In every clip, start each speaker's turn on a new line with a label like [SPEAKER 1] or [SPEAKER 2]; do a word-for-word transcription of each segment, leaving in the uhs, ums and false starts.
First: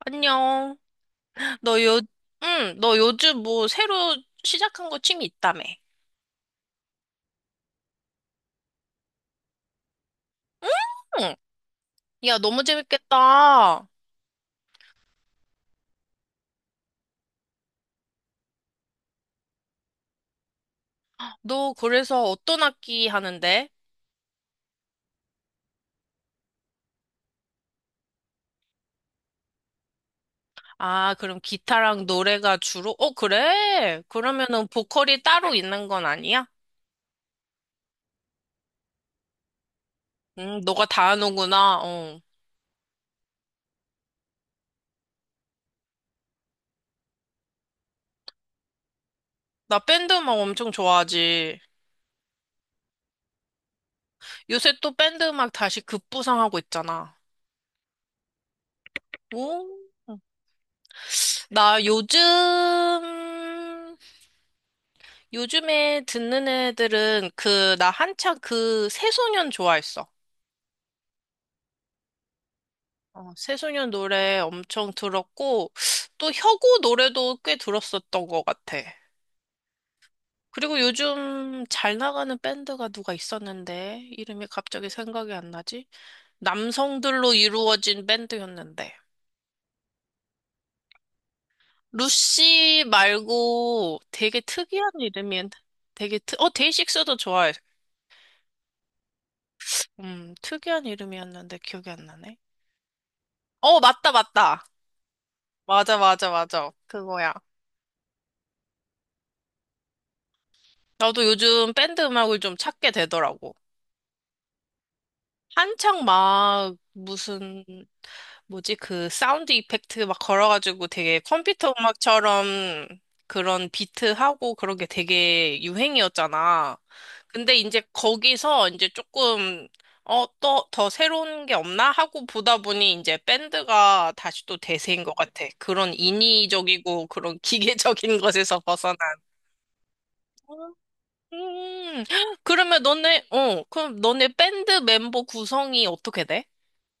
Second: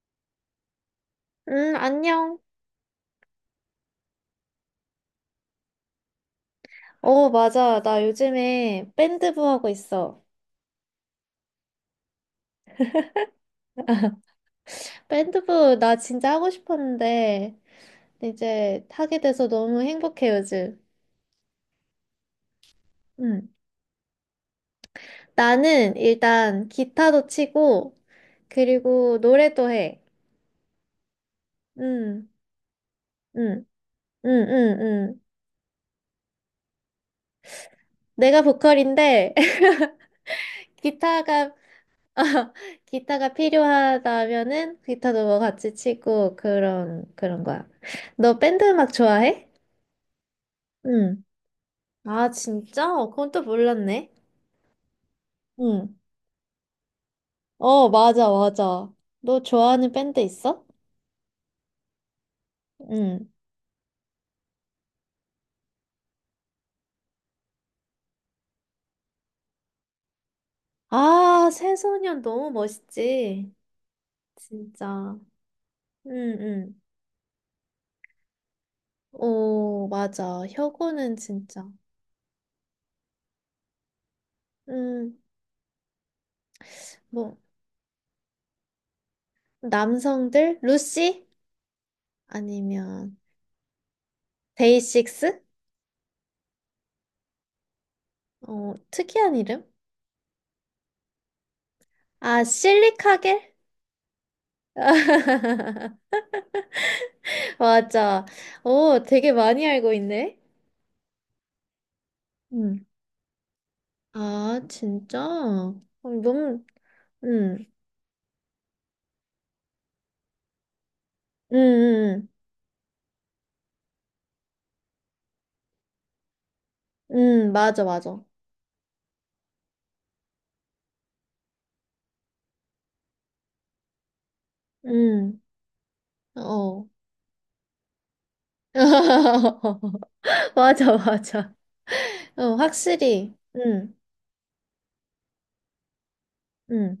[SPEAKER 1] 안녕.
[SPEAKER 2] 응,
[SPEAKER 1] 너 요,
[SPEAKER 2] 안녕.
[SPEAKER 1] 응, 너 요즘 뭐 새로 시작한 거 취미 있다며?
[SPEAKER 2] 어, 맞아. 나 요즘에 밴드부 하고 있어.
[SPEAKER 1] 응. 야, 너무 재밌겠다.
[SPEAKER 2] 밴드부 나 진짜 하고 싶었는데 이제 하게 돼서 너무 행복해 요즘.
[SPEAKER 1] 너 그래서 어떤 악기
[SPEAKER 2] 응.
[SPEAKER 1] 하는데?
[SPEAKER 2] 나는 일단 기타도 치고 그리고 노래도 해.
[SPEAKER 1] 아, 그럼 기타랑
[SPEAKER 2] 응,
[SPEAKER 1] 노래가 주로? 어,
[SPEAKER 2] 응,
[SPEAKER 1] 그래.
[SPEAKER 2] 응,
[SPEAKER 1] 그러면은
[SPEAKER 2] 응, 응.
[SPEAKER 1] 보컬이 따로 있는 건 아니야?
[SPEAKER 2] 내가 보컬인데
[SPEAKER 1] 응, 너가 다
[SPEAKER 2] 기타가
[SPEAKER 1] 하는구나. 어.
[SPEAKER 2] 기타가 필요하다면은 기타도 뭐 같이 치고 그런 그런 거야. 너 밴드 음악 좋아해?
[SPEAKER 1] 나 밴드 음악 엄청
[SPEAKER 2] 응.
[SPEAKER 1] 좋아하지.
[SPEAKER 2] 아, 진짜? 어, 그건 또 몰랐네.
[SPEAKER 1] 요새 또 밴드 음악 다시
[SPEAKER 2] 응.
[SPEAKER 1] 급부상하고 있잖아.
[SPEAKER 2] 어, 맞아, 맞아. 너
[SPEAKER 1] 오.
[SPEAKER 2] 좋아하는 밴드 있어?
[SPEAKER 1] 나 요즘
[SPEAKER 2] 응.
[SPEAKER 1] 요즘에 듣는 애들은 그, 나 한창 그 새소년 좋아했어.
[SPEAKER 2] 아, 새소년 너무
[SPEAKER 1] 어,
[SPEAKER 2] 멋있지.
[SPEAKER 1] 새소년 노래 엄청
[SPEAKER 2] 진짜.
[SPEAKER 1] 들었고, 또
[SPEAKER 2] 응,
[SPEAKER 1] 혁오
[SPEAKER 2] 응.
[SPEAKER 1] 노래도 꽤 들었었던 것 같아.
[SPEAKER 2] 오, 맞아.
[SPEAKER 1] 그리고
[SPEAKER 2] 혁오는
[SPEAKER 1] 요즘
[SPEAKER 2] 진짜.
[SPEAKER 1] 잘 나가는 밴드가 누가 있었는데, 이름이 갑자기
[SPEAKER 2] 음,
[SPEAKER 1] 생각이 안 나지? 남성들로
[SPEAKER 2] 뭐,
[SPEAKER 1] 이루어진 밴드였는데.
[SPEAKER 2] 남성들? 루시?
[SPEAKER 1] 루시
[SPEAKER 2] 아니면,
[SPEAKER 1] 말고 되게 특이한
[SPEAKER 2] 데이식스?
[SPEAKER 1] 이름이, 되게 특, 어, 데이식스도 좋아해.
[SPEAKER 2] 어, 특이한 이름?
[SPEAKER 1] 음, 특이한 이름이었는데 기억이 안 나네.
[SPEAKER 2] 아, 실리카겔?
[SPEAKER 1] 어, 맞다, 맞다. 맞아, 맞아, 맞아. 그거야.
[SPEAKER 2] 맞아. 오, 되게 많이 알고 있네.
[SPEAKER 1] 나도 요즘 밴드 음악을 좀
[SPEAKER 2] 음.
[SPEAKER 1] 찾게 되더라고.
[SPEAKER 2] 아, 진짜? 어,
[SPEAKER 1] 한창
[SPEAKER 2] 너무,
[SPEAKER 1] 막 무슨
[SPEAKER 2] 응,
[SPEAKER 1] 뭐지 그 사운드 이펙트 막 걸어가지고 되게
[SPEAKER 2] 응,
[SPEAKER 1] 컴퓨터
[SPEAKER 2] 응,
[SPEAKER 1] 음악처럼 그런 비트하고 그런 게 되게 유행이었잖아.
[SPEAKER 2] 응, 응,
[SPEAKER 1] 근데 이제
[SPEAKER 2] 맞아, 맞아.
[SPEAKER 1] 거기서 이제 조금 어, 또 더 새로운 게 없나 하고 보다 보니 이제 밴드가 다시 또 대세인 것
[SPEAKER 2] 응,
[SPEAKER 1] 같아. 그런
[SPEAKER 2] 어.
[SPEAKER 1] 인위적이고 그런 기계적인 것에서 벗어난.
[SPEAKER 2] 맞아, 맞아.
[SPEAKER 1] 음,
[SPEAKER 2] 어,
[SPEAKER 1] 그러면 너네,
[SPEAKER 2] 확실히,
[SPEAKER 1] 어,
[SPEAKER 2] 응,
[SPEAKER 1] 그럼 너네 밴드 멤버 구성이 어떻게 돼?
[SPEAKER 2] 응.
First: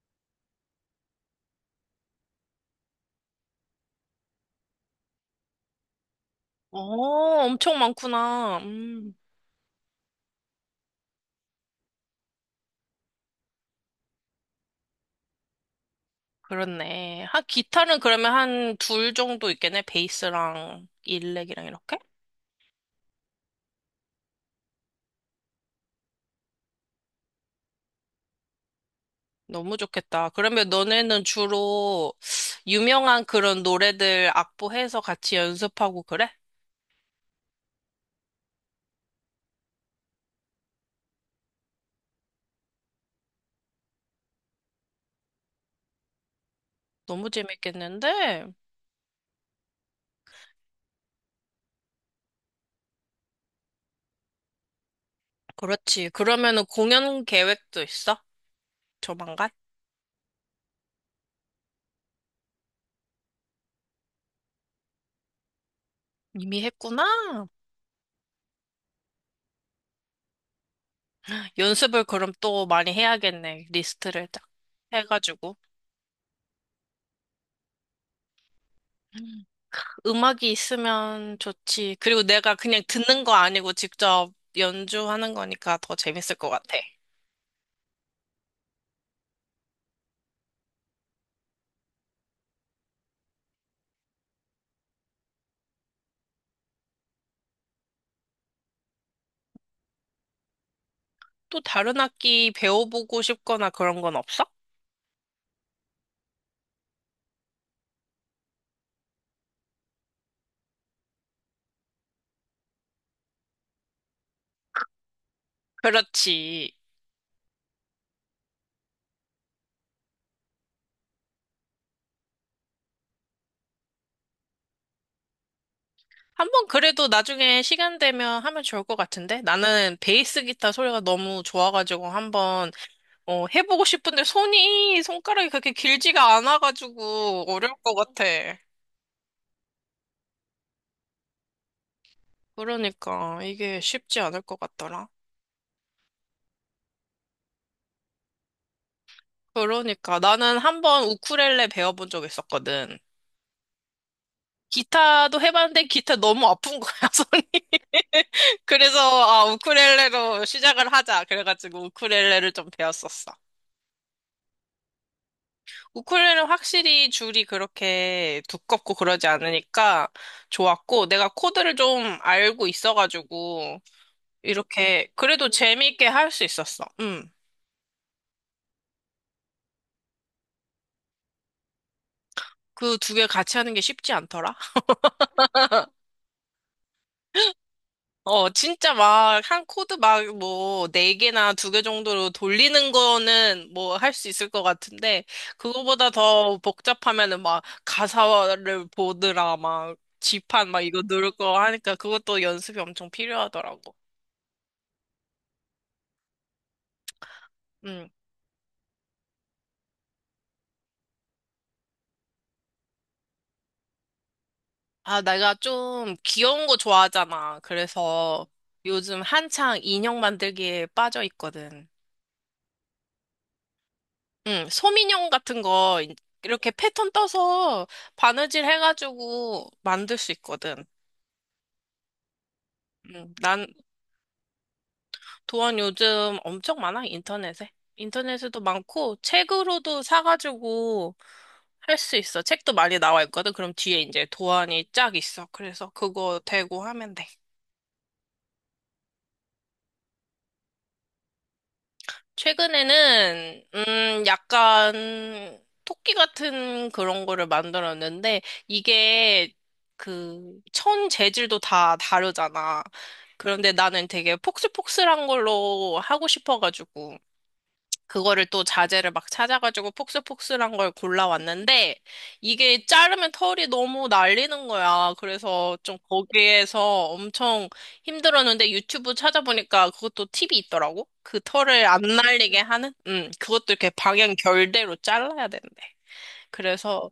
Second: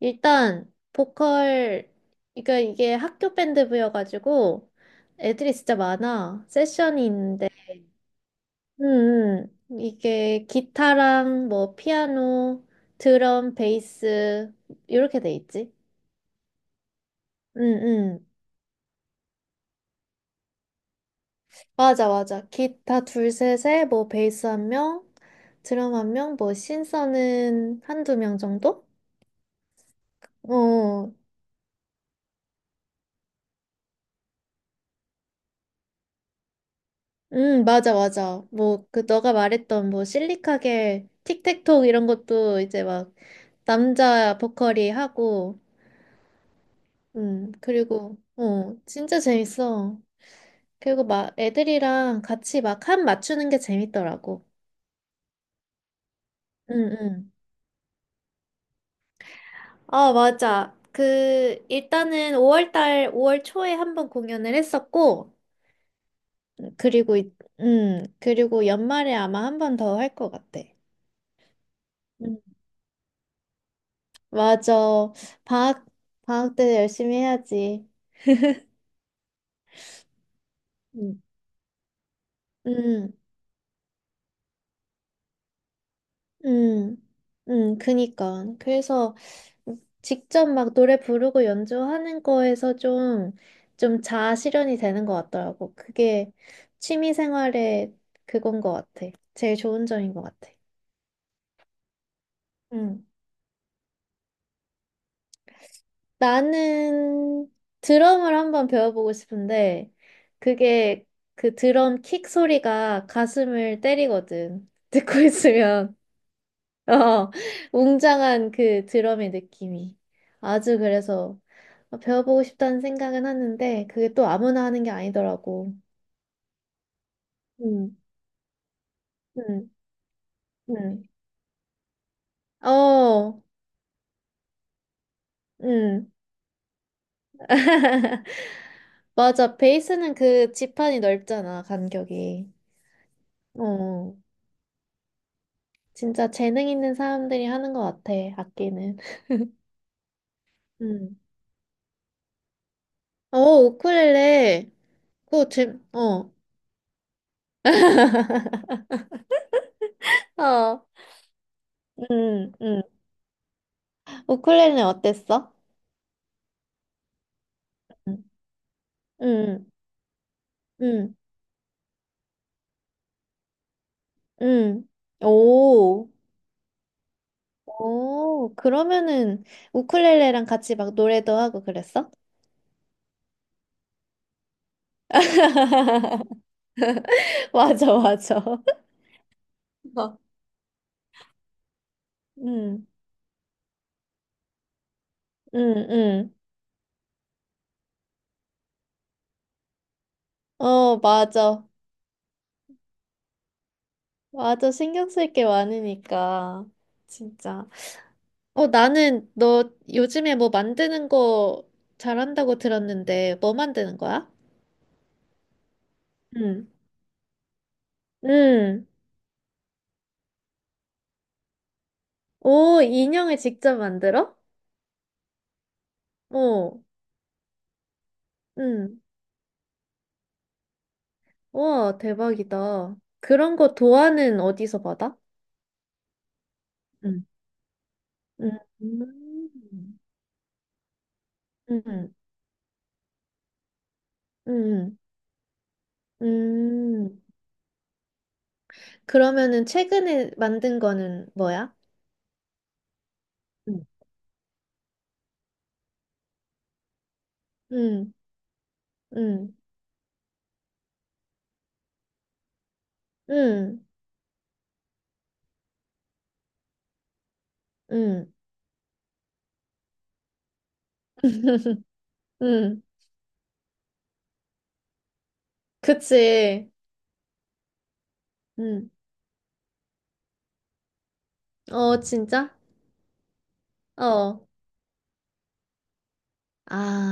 [SPEAKER 2] 일단, 보컬, 그러니까 이게 학교 밴드부여가지고, 애들이 진짜 많아. 세션이
[SPEAKER 1] 어,
[SPEAKER 2] 있는데,
[SPEAKER 1] 엄청 많구나. 음,
[SPEAKER 2] 응, 응. 이게 기타랑 뭐, 피아노, 드럼, 베이스, 이렇게 돼 있지.
[SPEAKER 1] 그렇네. 한,
[SPEAKER 2] 응,
[SPEAKER 1] 기타는
[SPEAKER 2] 응.
[SPEAKER 1] 그러면 한 둘 정도 있겠네. 베이스랑 일렉이랑 이렇게?
[SPEAKER 2] 맞아, 맞아. 기타 둘, 셋에 뭐 베이스 한 명, 드럼 한 명, 뭐 신서는 한두 명 정도?
[SPEAKER 1] 너무 좋겠다. 그러면
[SPEAKER 2] 어,
[SPEAKER 1] 너네는 주로 유명한 그런 노래들 악보해서 같이 연습하고 그래?
[SPEAKER 2] 음, 맞아, 맞아. 뭐 그 너가 말했던 뭐 실리카겔, 틱택톡 이런 것도 이제 막 남자 보컬이 하고,
[SPEAKER 1] 너무
[SPEAKER 2] 음, 그리고
[SPEAKER 1] 재밌겠는데?
[SPEAKER 2] 어, 진짜 재밌어. 그리고 막 애들이랑 같이 막 한 맞추는 게 재밌더라고.
[SPEAKER 1] 그렇지. 그러면은
[SPEAKER 2] 응,
[SPEAKER 1] 공연
[SPEAKER 2] 응.
[SPEAKER 1] 계획도 있어? 조만간?
[SPEAKER 2] 아, 맞아. 그, 일단은 오월 달, 오월 초에 한 번 공연을 했었고,
[SPEAKER 1] 이미 했구나.
[SPEAKER 2] 그리고, 이- 음, 그리고 연말에 아마 한 번 더 할 것 같아.
[SPEAKER 1] 연습을 그럼
[SPEAKER 2] 음,
[SPEAKER 1] 또 많이 해야겠네. 리스트를 딱
[SPEAKER 2] 맞아.
[SPEAKER 1] 해가지고.
[SPEAKER 2] 방학, 방학 때 열심히 해야지.
[SPEAKER 1] 음. 음악이
[SPEAKER 2] 음.
[SPEAKER 1] 있으면 좋지. 그리고 내가 그냥
[SPEAKER 2] 음,
[SPEAKER 1] 듣는 거 아니고 직접 연주하는 거니까 더 재밌을 것 같아.
[SPEAKER 2] 음, 음, 그니까. 그래서 직접 막 노래 부르고 연주하는 거에서 좀, 좀 자아 실현이 되는 것 같더라고. 그게 취미 생활의 그건 것 같아. 제일 좋은 점인 것 같아.
[SPEAKER 1] 또 다른 악기
[SPEAKER 2] 음.
[SPEAKER 1] 배워보고 싶거나 그런 건 없어?
[SPEAKER 2] 나는 드럼을 한번 배워보고 싶은데, 그게 그 드럼 킥 소리가 가슴을 때리거든. 듣고 있으면.
[SPEAKER 1] 그렇지.
[SPEAKER 2] 어, 웅장한 그 드럼의 느낌이. 아주 그래서 배워보고 싶다는 생각은 하는데, 그게 또 아무나 하는 게 아니더라고.
[SPEAKER 1] 한번 그래도 나중에
[SPEAKER 2] 음,
[SPEAKER 1] 시간 되면 하면 좋을 것 같은데?
[SPEAKER 2] 음,
[SPEAKER 1] 나는 베이스 기타 소리가
[SPEAKER 2] 음.
[SPEAKER 1] 너무 좋아가지고 한번
[SPEAKER 2] 어,
[SPEAKER 1] 어, 해보고 싶은데 손이, 손가락이 그렇게
[SPEAKER 2] 음.
[SPEAKER 1] 길지가 않아가지고 어려울 것 같아.
[SPEAKER 2] 맞아. 베이스는 그 지판이 넓잖아, 간격이.
[SPEAKER 1] 그러니까 이게
[SPEAKER 2] 어.
[SPEAKER 1] 쉽지 않을 것 같더라.
[SPEAKER 2] 진짜 재능 있는 사람들이 하는 것 같아, 악기는.
[SPEAKER 1] 그러니까 나는 한 번
[SPEAKER 2] 음.
[SPEAKER 1] 우쿨렐레 배워본 적 있었거든.
[SPEAKER 2] 어, 우쿨렐레.
[SPEAKER 1] 기타도
[SPEAKER 2] 그거 재,
[SPEAKER 1] 해봤는데 기타
[SPEAKER 2] 어.
[SPEAKER 1] 너무 아픈 거야, 손이. 그래서 아, 우쿨렐레로
[SPEAKER 2] 어,
[SPEAKER 1] 시작을 하자. 그래가지고 우쿨렐레를
[SPEAKER 2] 음,
[SPEAKER 1] 좀
[SPEAKER 2] 음.
[SPEAKER 1] 배웠었어.
[SPEAKER 2] 우쿨렐레는 어땠어?
[SPEAKER 1] 우쿨렐레는 확실히 줄이
[SPEAKER 2] 음,
[SPEAKER 1] 그렇게 두껍고 그러지
[SPEAKER 2] 음,
[SPEAKER 1] 않으니까 좋았고
[SPEAKER 2] 음,
[SPEAKER 1] 내가 코드를 좀 알고 있어가지고
[SPEAKER 2] 음.
[SPEAKER 1] 이렇게 그래도 재미있게
[SPEAKER 2] 오,
[SPEAKER 1] 할 수 있었어. 음.
[SPEAKER 2] 오. 그러면은 우쿨렐레랑 같이 막 노래도 하고 그랬어?
[SPEAKER 1] 그 두 개 같이 하는 게 쉽지 않더라.
[SPEAKER 2] 맞아, 맞아.
[SPEAKER 1] 어,
[SPEAKER 2] 어.
[SPEAKER 1] 진짜 막, 한 코드 막, 뭐, 네 개나 두 개 정도로
[SPEAKER 2] 음,
[SPEAKER 1] 돌리는 거는 뭐, 할 수 있을 것 같은데,
[SPEAKER 2] 음,
[SPEAKER 1] 그거보다
[SPEAKER 2] 음.
[SPEAKER 1] 더 복잡하면은 막, 가사를 보느라 막, 지판 막
[SPEAKER 2] 어,
[SPEAKER 1] 이거 누를 거
[SPEAKER 2] 맞아.
[SPEAKER 1] 하니까 그것도 연습이 엄청 필요하더라고.
[SPEAKER 2] 맞아. 신경 쓸 게 많으니까. 진짜.
[SPEAKER 1] 음.
[SPEAKER 2] 어, 나는 너 요즘에 뭐 만드는 거 잘한다고 들었는데, 뭐 만드는 거야?
[SPEAKER 1] 아, 내가 좀 귀여운
[SPEAKER 2] 응.
[SPEAKER 1] 거 좋아하잖아. 그래서
[SPEAKER 2] 응.
[SPEAKER 1] 요즘 한창 인형 만들기에 빠져 있거든.
[SPEAKER 2] 오, 인형을 직접 만들어?
[SPEAKER 1] 응, 솜인형 같은 거 이렇게
[SPEAKER 2] 어,
[SPEAKER 1] 패턴 떠서 바느질
[SPEAKER 2] 응.
[SPEAKER 1] 해가지고 만들 수 있거든.
[SPEAKER 2] 와, 대박이다.
[SPEAKER 1] 음,
[SPEAKER 2] 그런
[SPEAKER 1] 난
[SPEAKER 2] 거 도안은 어디서 받아?
[SPEAKER 1] 도안 요즘 엄청 많아,
[SPEAKER 2] 응.
[SPEAKER 1] 인터넷에.
[SPEAKER 2] 응.
[SPEAKER 1] 인터넷에도 많고,
[SPEAKER 2] 음.
[SPEAKER 1] 책으로도 사가지고 할
[SPEAKER 2] 응.
[SPEAKER 1] 수 있어. 책도 많이 나와 있거든. 그럼 뒤에 이제 도안이
[SPEAKER 2] 응.
[SPEAKER 1] 쫙 있어. 그래서 그거 대고 하면
[SPEAKER 2] 음.
[SPEAKER 1] 돼.
[SPEAKER 2] 그러면은 최근에 만든 거는 뭐야?
[SPEAKER 1] 최근에는,
[SPEAKER 2] 응.
[SPEAKER 1] 음, 약간 토끼 같은 그런 거를
[SPEAKER 2] 응.
[SPEAKER 1] 만들었는데, 이게
[SPEAKER 2] 응.
[SPEAKER 1] 그 천 재질도 다 다르잖아. 그런데
[SPEAKER 2] 응.
[SPEAKER 1] 나는 되게 폭슬폭슬한 걸로 하고 싶어가지고.
[SPEAKER 2] 응.
[SPEAKER 1] 그거를 또 자재를 막 찾아가지고 폭스폭스한 걸 골라왔는데
[SPEAKER 2] 응.
[SPEAKER 1] 이게 자르면 털이 너무 날리는 거야. 그래서 좀
[SPEAKER 2] 그치.
[SPEAKER 1] 거기에서 엄청 힘들었는데
[SPEAKER 2] 응.
[SPEAKER 1] 유튜브 찾아보니까 그것도 팁이 있더라고. 그 털을 안
[SPEAKER 2] 어, 진짜?
[SPEAKER 1] 날리게 하는? 음, 그것도 이렇게 방향
[SPEAKER 2] 어.
[SPEAKER 1] 결대로 잘라야 된대. 그래서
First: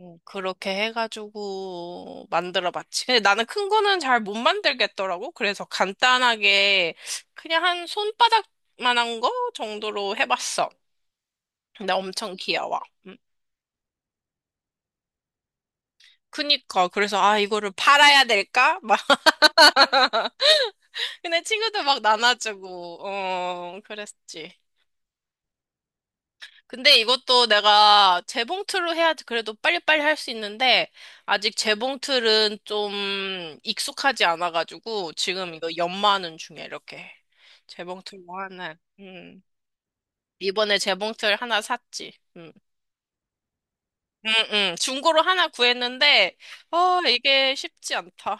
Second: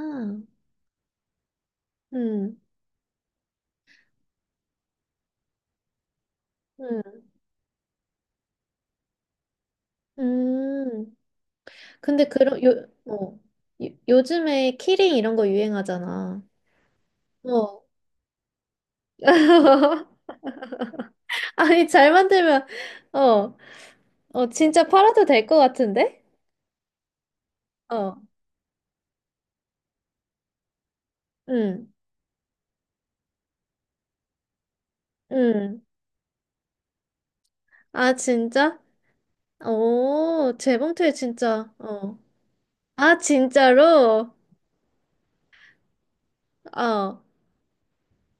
[SPEAKER 1] 음, 그렇게 해가지고
[SPEAKER 2] 음.
[SPEAKER 1] 만들어봤지. 근데 나는 큰 거는 잘 못 만들겠더라고. 그래서 간단하게
[SPEAKER 2] 음.
[SPEAKER 1] 그냥 한 손바닥 만한 거 정도로 해봤어.
[SPEAKER 2] 음.
[SPEAKER 1] 나
[SPEAKER 2] 근데
[SPEAKER 1] 엄청
[SPEAKER 2] 그런
[SPEAKER 1] 귀여워.
[SPEAKER 2] 요
[SPEAKER 1] 음.
[SPEAKER 2] 어. 요, 요즘에 키링 이런 거 유행하잖아.
[SPEAKER 1] 그니까 그래서 아, 이거를
[SPEAKER 2] 어.
[SPEAKER 1] 팔아야 될까? 막 근데 친구들
[SPEAKER 2] 아니
[SPEAKER 1] 막
[SPEAKER 2] 잘 만들면
[SPEAKER 1] 나눠주고
[SPEAKER 2] 어.
[SPEAKER 1] 어
[SPEAKER 2] 어
[SPEAKER 1] 그랬지.
[SPEAKER 2] 진짜 팔아도 될 것 같은데?
[SPEAKER 1] 근데 이것도
[SPEAKER 2] 어.
[SPEAKER 1] 내가 재봉틀로 해야지 그래도 빨리빨리 할 수 있는데 아직
[SPEAKER 2] 음.
[SPEAKER 1] 재봉틀은 좀 익숙하지 않아가지고 지금 이거
[SPEAKER 2] 음.
[SPEAKER 1] 연마하는 중이야, 이렇게
[SPEAKER 2] 아
[SPEAKER 1] 재봉틀로 하는.
[SPEAKER 2] 진짜?
[SPEAKER 1] 음.
[SPEAKER 2] 오,
[SPEAKER 1] 이번에
[SPEAKER 2] 재봉틀
[SPEAKER 1] 재봉틀 하나
[SPEAKER 2] 진짜.
[SPEAKER 1] 샀지.
[SPEAKER 2] 어.
[SPEAKER 1] 음.
[SPEAKER 2] 아
[SPEAKER 1] 음,
[SPEAKER 2] 진짜로?
[SPEAKER 1] 음. 중고로 하나 구했는데 아,
[SPEAKER 2] 어.
[SPEAKER 1] 이게 쉽지 않다.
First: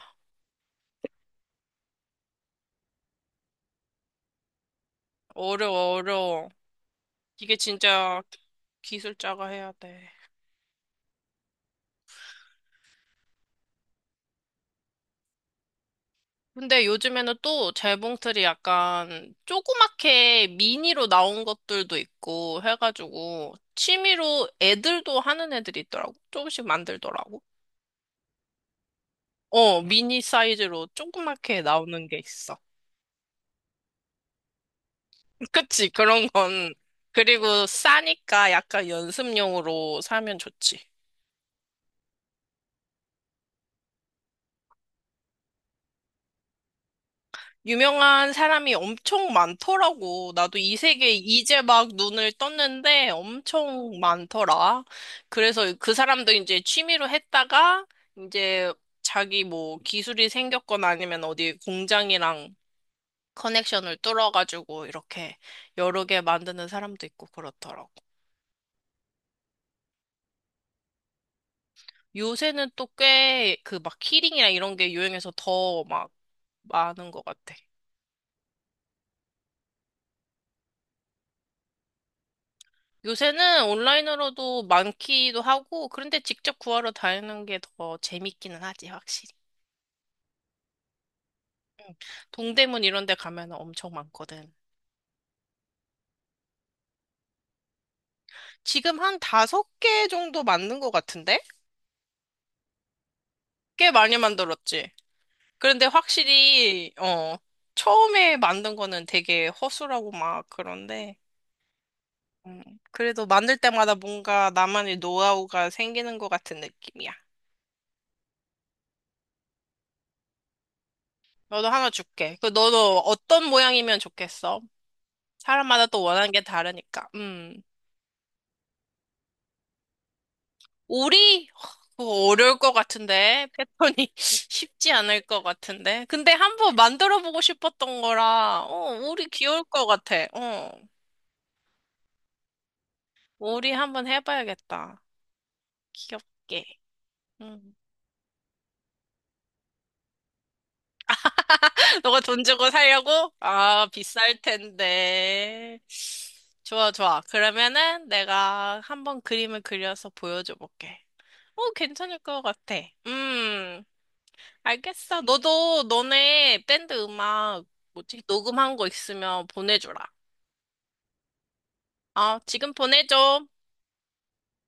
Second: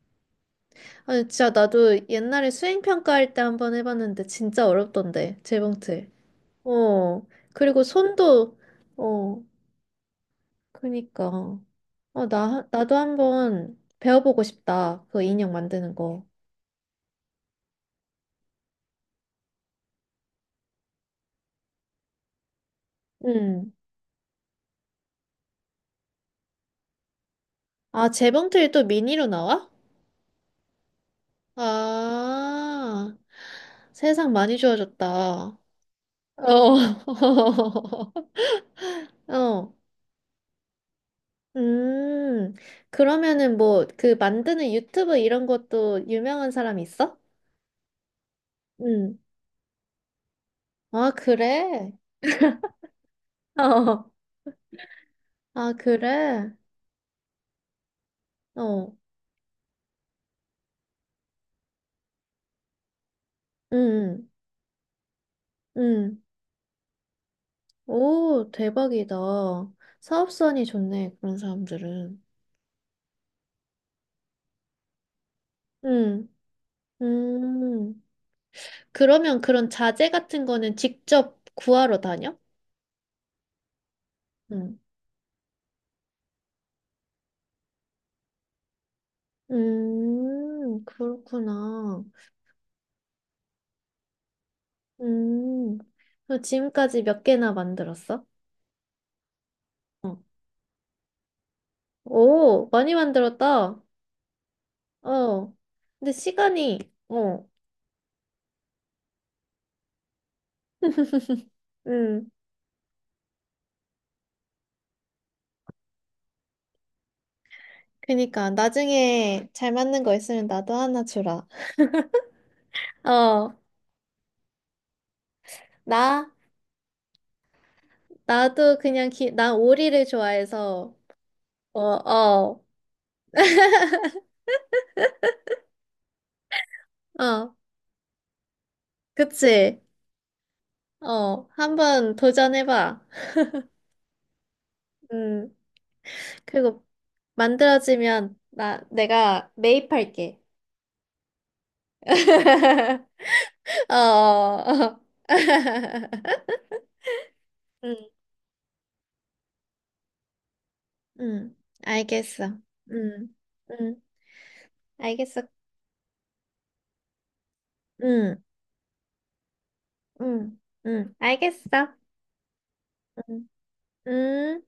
[SPEAKER 2] 아니 진짜 나도 옛날에 수행평가할 때 한번 해봤는데 진짜 어렵던데
[SPEAKER 1] 어려워,
[SPEAKER 2] 재봉틀.
[SPEAKER 1] 어려워.
[SPEAKER 2] 어,
[SPEAKER 1] 이게
[SPEAKER 2] 그리고
[SPEAKER 1] 진짜
[SPEAKER 2] 손도, 어,
[SPEAKER 1] 기술자가 해야 돼.
[SPEAKER 2] 그니까. 어, 나, 나도 한번 배워보고 싶다. 그 인형 만드는 거.
[SPEAKER 1] 근데 요즘에는 또 재봉틀이 약간 조그맣게 미니로 나온 것들도 있고 해가지고
[SPEAKER 2] 응.
[SPEAKER 1] 취미로 애들도 하는 애들이 있더라고. 조금씩 만들더라고.
[SPEAKER 2] 아, 재봉틀이 또 미니로 나와?
[SPEAKER 1] 어, 미니 사이즈로 조그맣게 나오는 게 있어.
[SPEAKER 2] 아, 세상 많이 좋아졌다.
[SPEAKER 1] 그치, 그런
[SPEAKER 2] 어.
[SPEAKER 1] 건. 그리고 싸니까 약간
[SPEAKER 2] 어.
[SPEAKER 1] 연습용으로 사면 좋지.
[SPEAKER 2] 음, 그러면은 뭐, 그 만드는 유튜브 이런 것도 유명한 사람 있어?
[SPEAKER 1] 유명한 사람이
[SPEAKER 2] 응.
[SPEAKER 1] 엄청 많더라고. 나도 이
[SPEAKER 2] 아,
[SPEAKER 1] 세계에 이제 막
[SPEAKER 2] 그래?
[SPEAKER 1] 눈을 떴는데 엄청
[SPEAKER 2] 어.
[SPEAKER 1] 많더라. 그래서
[SPEAKER 2] 아,
[SPEAKER 1] 그 사람도
[SPEAKER 2] 그래?
[SPEAKER 1] 이제 취미로 했다가 이제
[SPEAKER 2] 어.
[SPEAKER 1] 자기 뭐 기술이 생겼거나 아니면 어디 공장이랑
[SPEAKER 2] 응.
[SPEAKER 1] 커넥션을
[SPEAKER 2] 응.
[SPEAKER 1] 뚫어가지고 이렇게 여러
[SPEAKER 2] 응.
[SPEAKER 1] 개 만드는 사람도 있고 그렇더라고.
[SPEAKER 2] 오, 대박이다. 사업성이 좋네, 그런 사람들은.
[SPEAKER 1] 요새는 또 꽤 그 막 키링이나 이런 게 유행해서 더 막
[SPEAKER 2] 응.
[SPEAKER 1] 많은 것 같아.
[SPEAKER 2] 음. 그러면 그런 자재 같은 거는 직접 구하러 다녀?
[SPEAKER 1] 요새는 온라인으로도
[SPEAKER 2] 응.
[SPEAKER 1] 많기도 하고, 그런데 직접 구하러 다니는 게 더 재밌기는 하지, 확실히.
[SPEAKER 2] 음, 그렇구나.
[SPEAKER 1] 동대문 이런 데 가면 엄청 많거든.
[SPEAKER 2] 음. 그럼 지금까지 몇 개나 만들었어?
[SPEAKER 1] 지금 한 다섯 개
[SPEAKER 2] 어.
[SPEAKER 1] 정도 만든 것 같은데?
[SPEAKER 2] 오, 많이 만들었다.
[SPEAKER 1] 꽤 많이 만들었지.
[SPEAKER 2] 어.
[SPEAKER 1] 그런데
[SPEAKER 2] 근데 시간이,
[SPEAKER 1] 확실히, 어,
[SPEAKER 2] 어.
[SPEAKER 1] 처음에 만든 거는 되게 허술하고 막 그런데,
[SPEAKER 2] 음.
[SPEAKER 1] 음, 그래도 만들 때마다 뭔가 나만의 노하우가 생기는 것 같은 느낌이야.
[SPEAKER 2] 그니까, 나중에 잘 맞는 거 있으면 나도 하나 주라.
[SPEAKER 1] 너도 하나 줄게. 그 너도 어떤
[SPEAKER 2] 어.
[SPEAKER 1] 모양이면 좋겠어? 사람마다 또
[SPEAKER 2] 나?
[SPEAKER 1] 원하는 게 다르니까. 음.
[SPEAKER 2] 나도 그냥 기, 난 오리를 좋아해서,
[SPEAKER 1] 오리?
[SPEAKER 2] 어,
[SPEAKER 1] 그 어려울
[SPEAKER 2] 어,
[SPEAKER 1] 것 같은데. 패턴이 쉽지 않을 것 같은데. 근데 한번 만들어 보고
[SPEAKER 2] 어,
[SPEAKER 1] 싶었던 거라, 어, 오리 귀여울
[SPEAKER 2] 그치?
[SPEAKER 1] 것 같아. 어,
[SPEAKER 2] 어, 한번 도전해봐.
[SPEAKER 1] 오리 한번 해봐야겠다.
[SPEAKER 2] 음,
[SPEAKER 1] 귀엽게.
[SPEAKER 2] 그리고
[SPEAKER 1] 음.
[SPEAKER 2] 만들어지면 나, 내가 매입할게.
[SPEAKER 1] 너가 돈 주고 살려고? 아,
[SPEAKER 2] 어,
[SPEAKER 1] 비쌀
[SPEAKER 2] 어.
[SPEAKER 1] 텐데. 좋아, 좋아.
[SPEAKER 2] 음,
[SPEAKER 1] 그러면은 내가 한번 그림을 그려서 보여줘 볼게.
[SPEAKER 2] 음,
[SPEAKER 1] 어, 괜찮을 것
[SPEAKER 2] 알겠어.
[SPEAKER 1] 같아.
[SPEAKER 2] 음,
[SPEAKER 1] 음.
[SPEAKER 2] 음,
[SPEAKER 1] 알겠어.
[SPEAKER 2] 알겠어.
[SPEAKER 1] 너도 너네 밴드 음악 뭐지?
[SPEAKER 2] 음,
[SPEAKER 1] 녹음한 거 있으면 보내줘라.
[SPEAKER 2] 음, 음, 알겠어.
[SPEAKER 1] 어, 지금 보내줘.
[SPEAKER 2] 음, 음.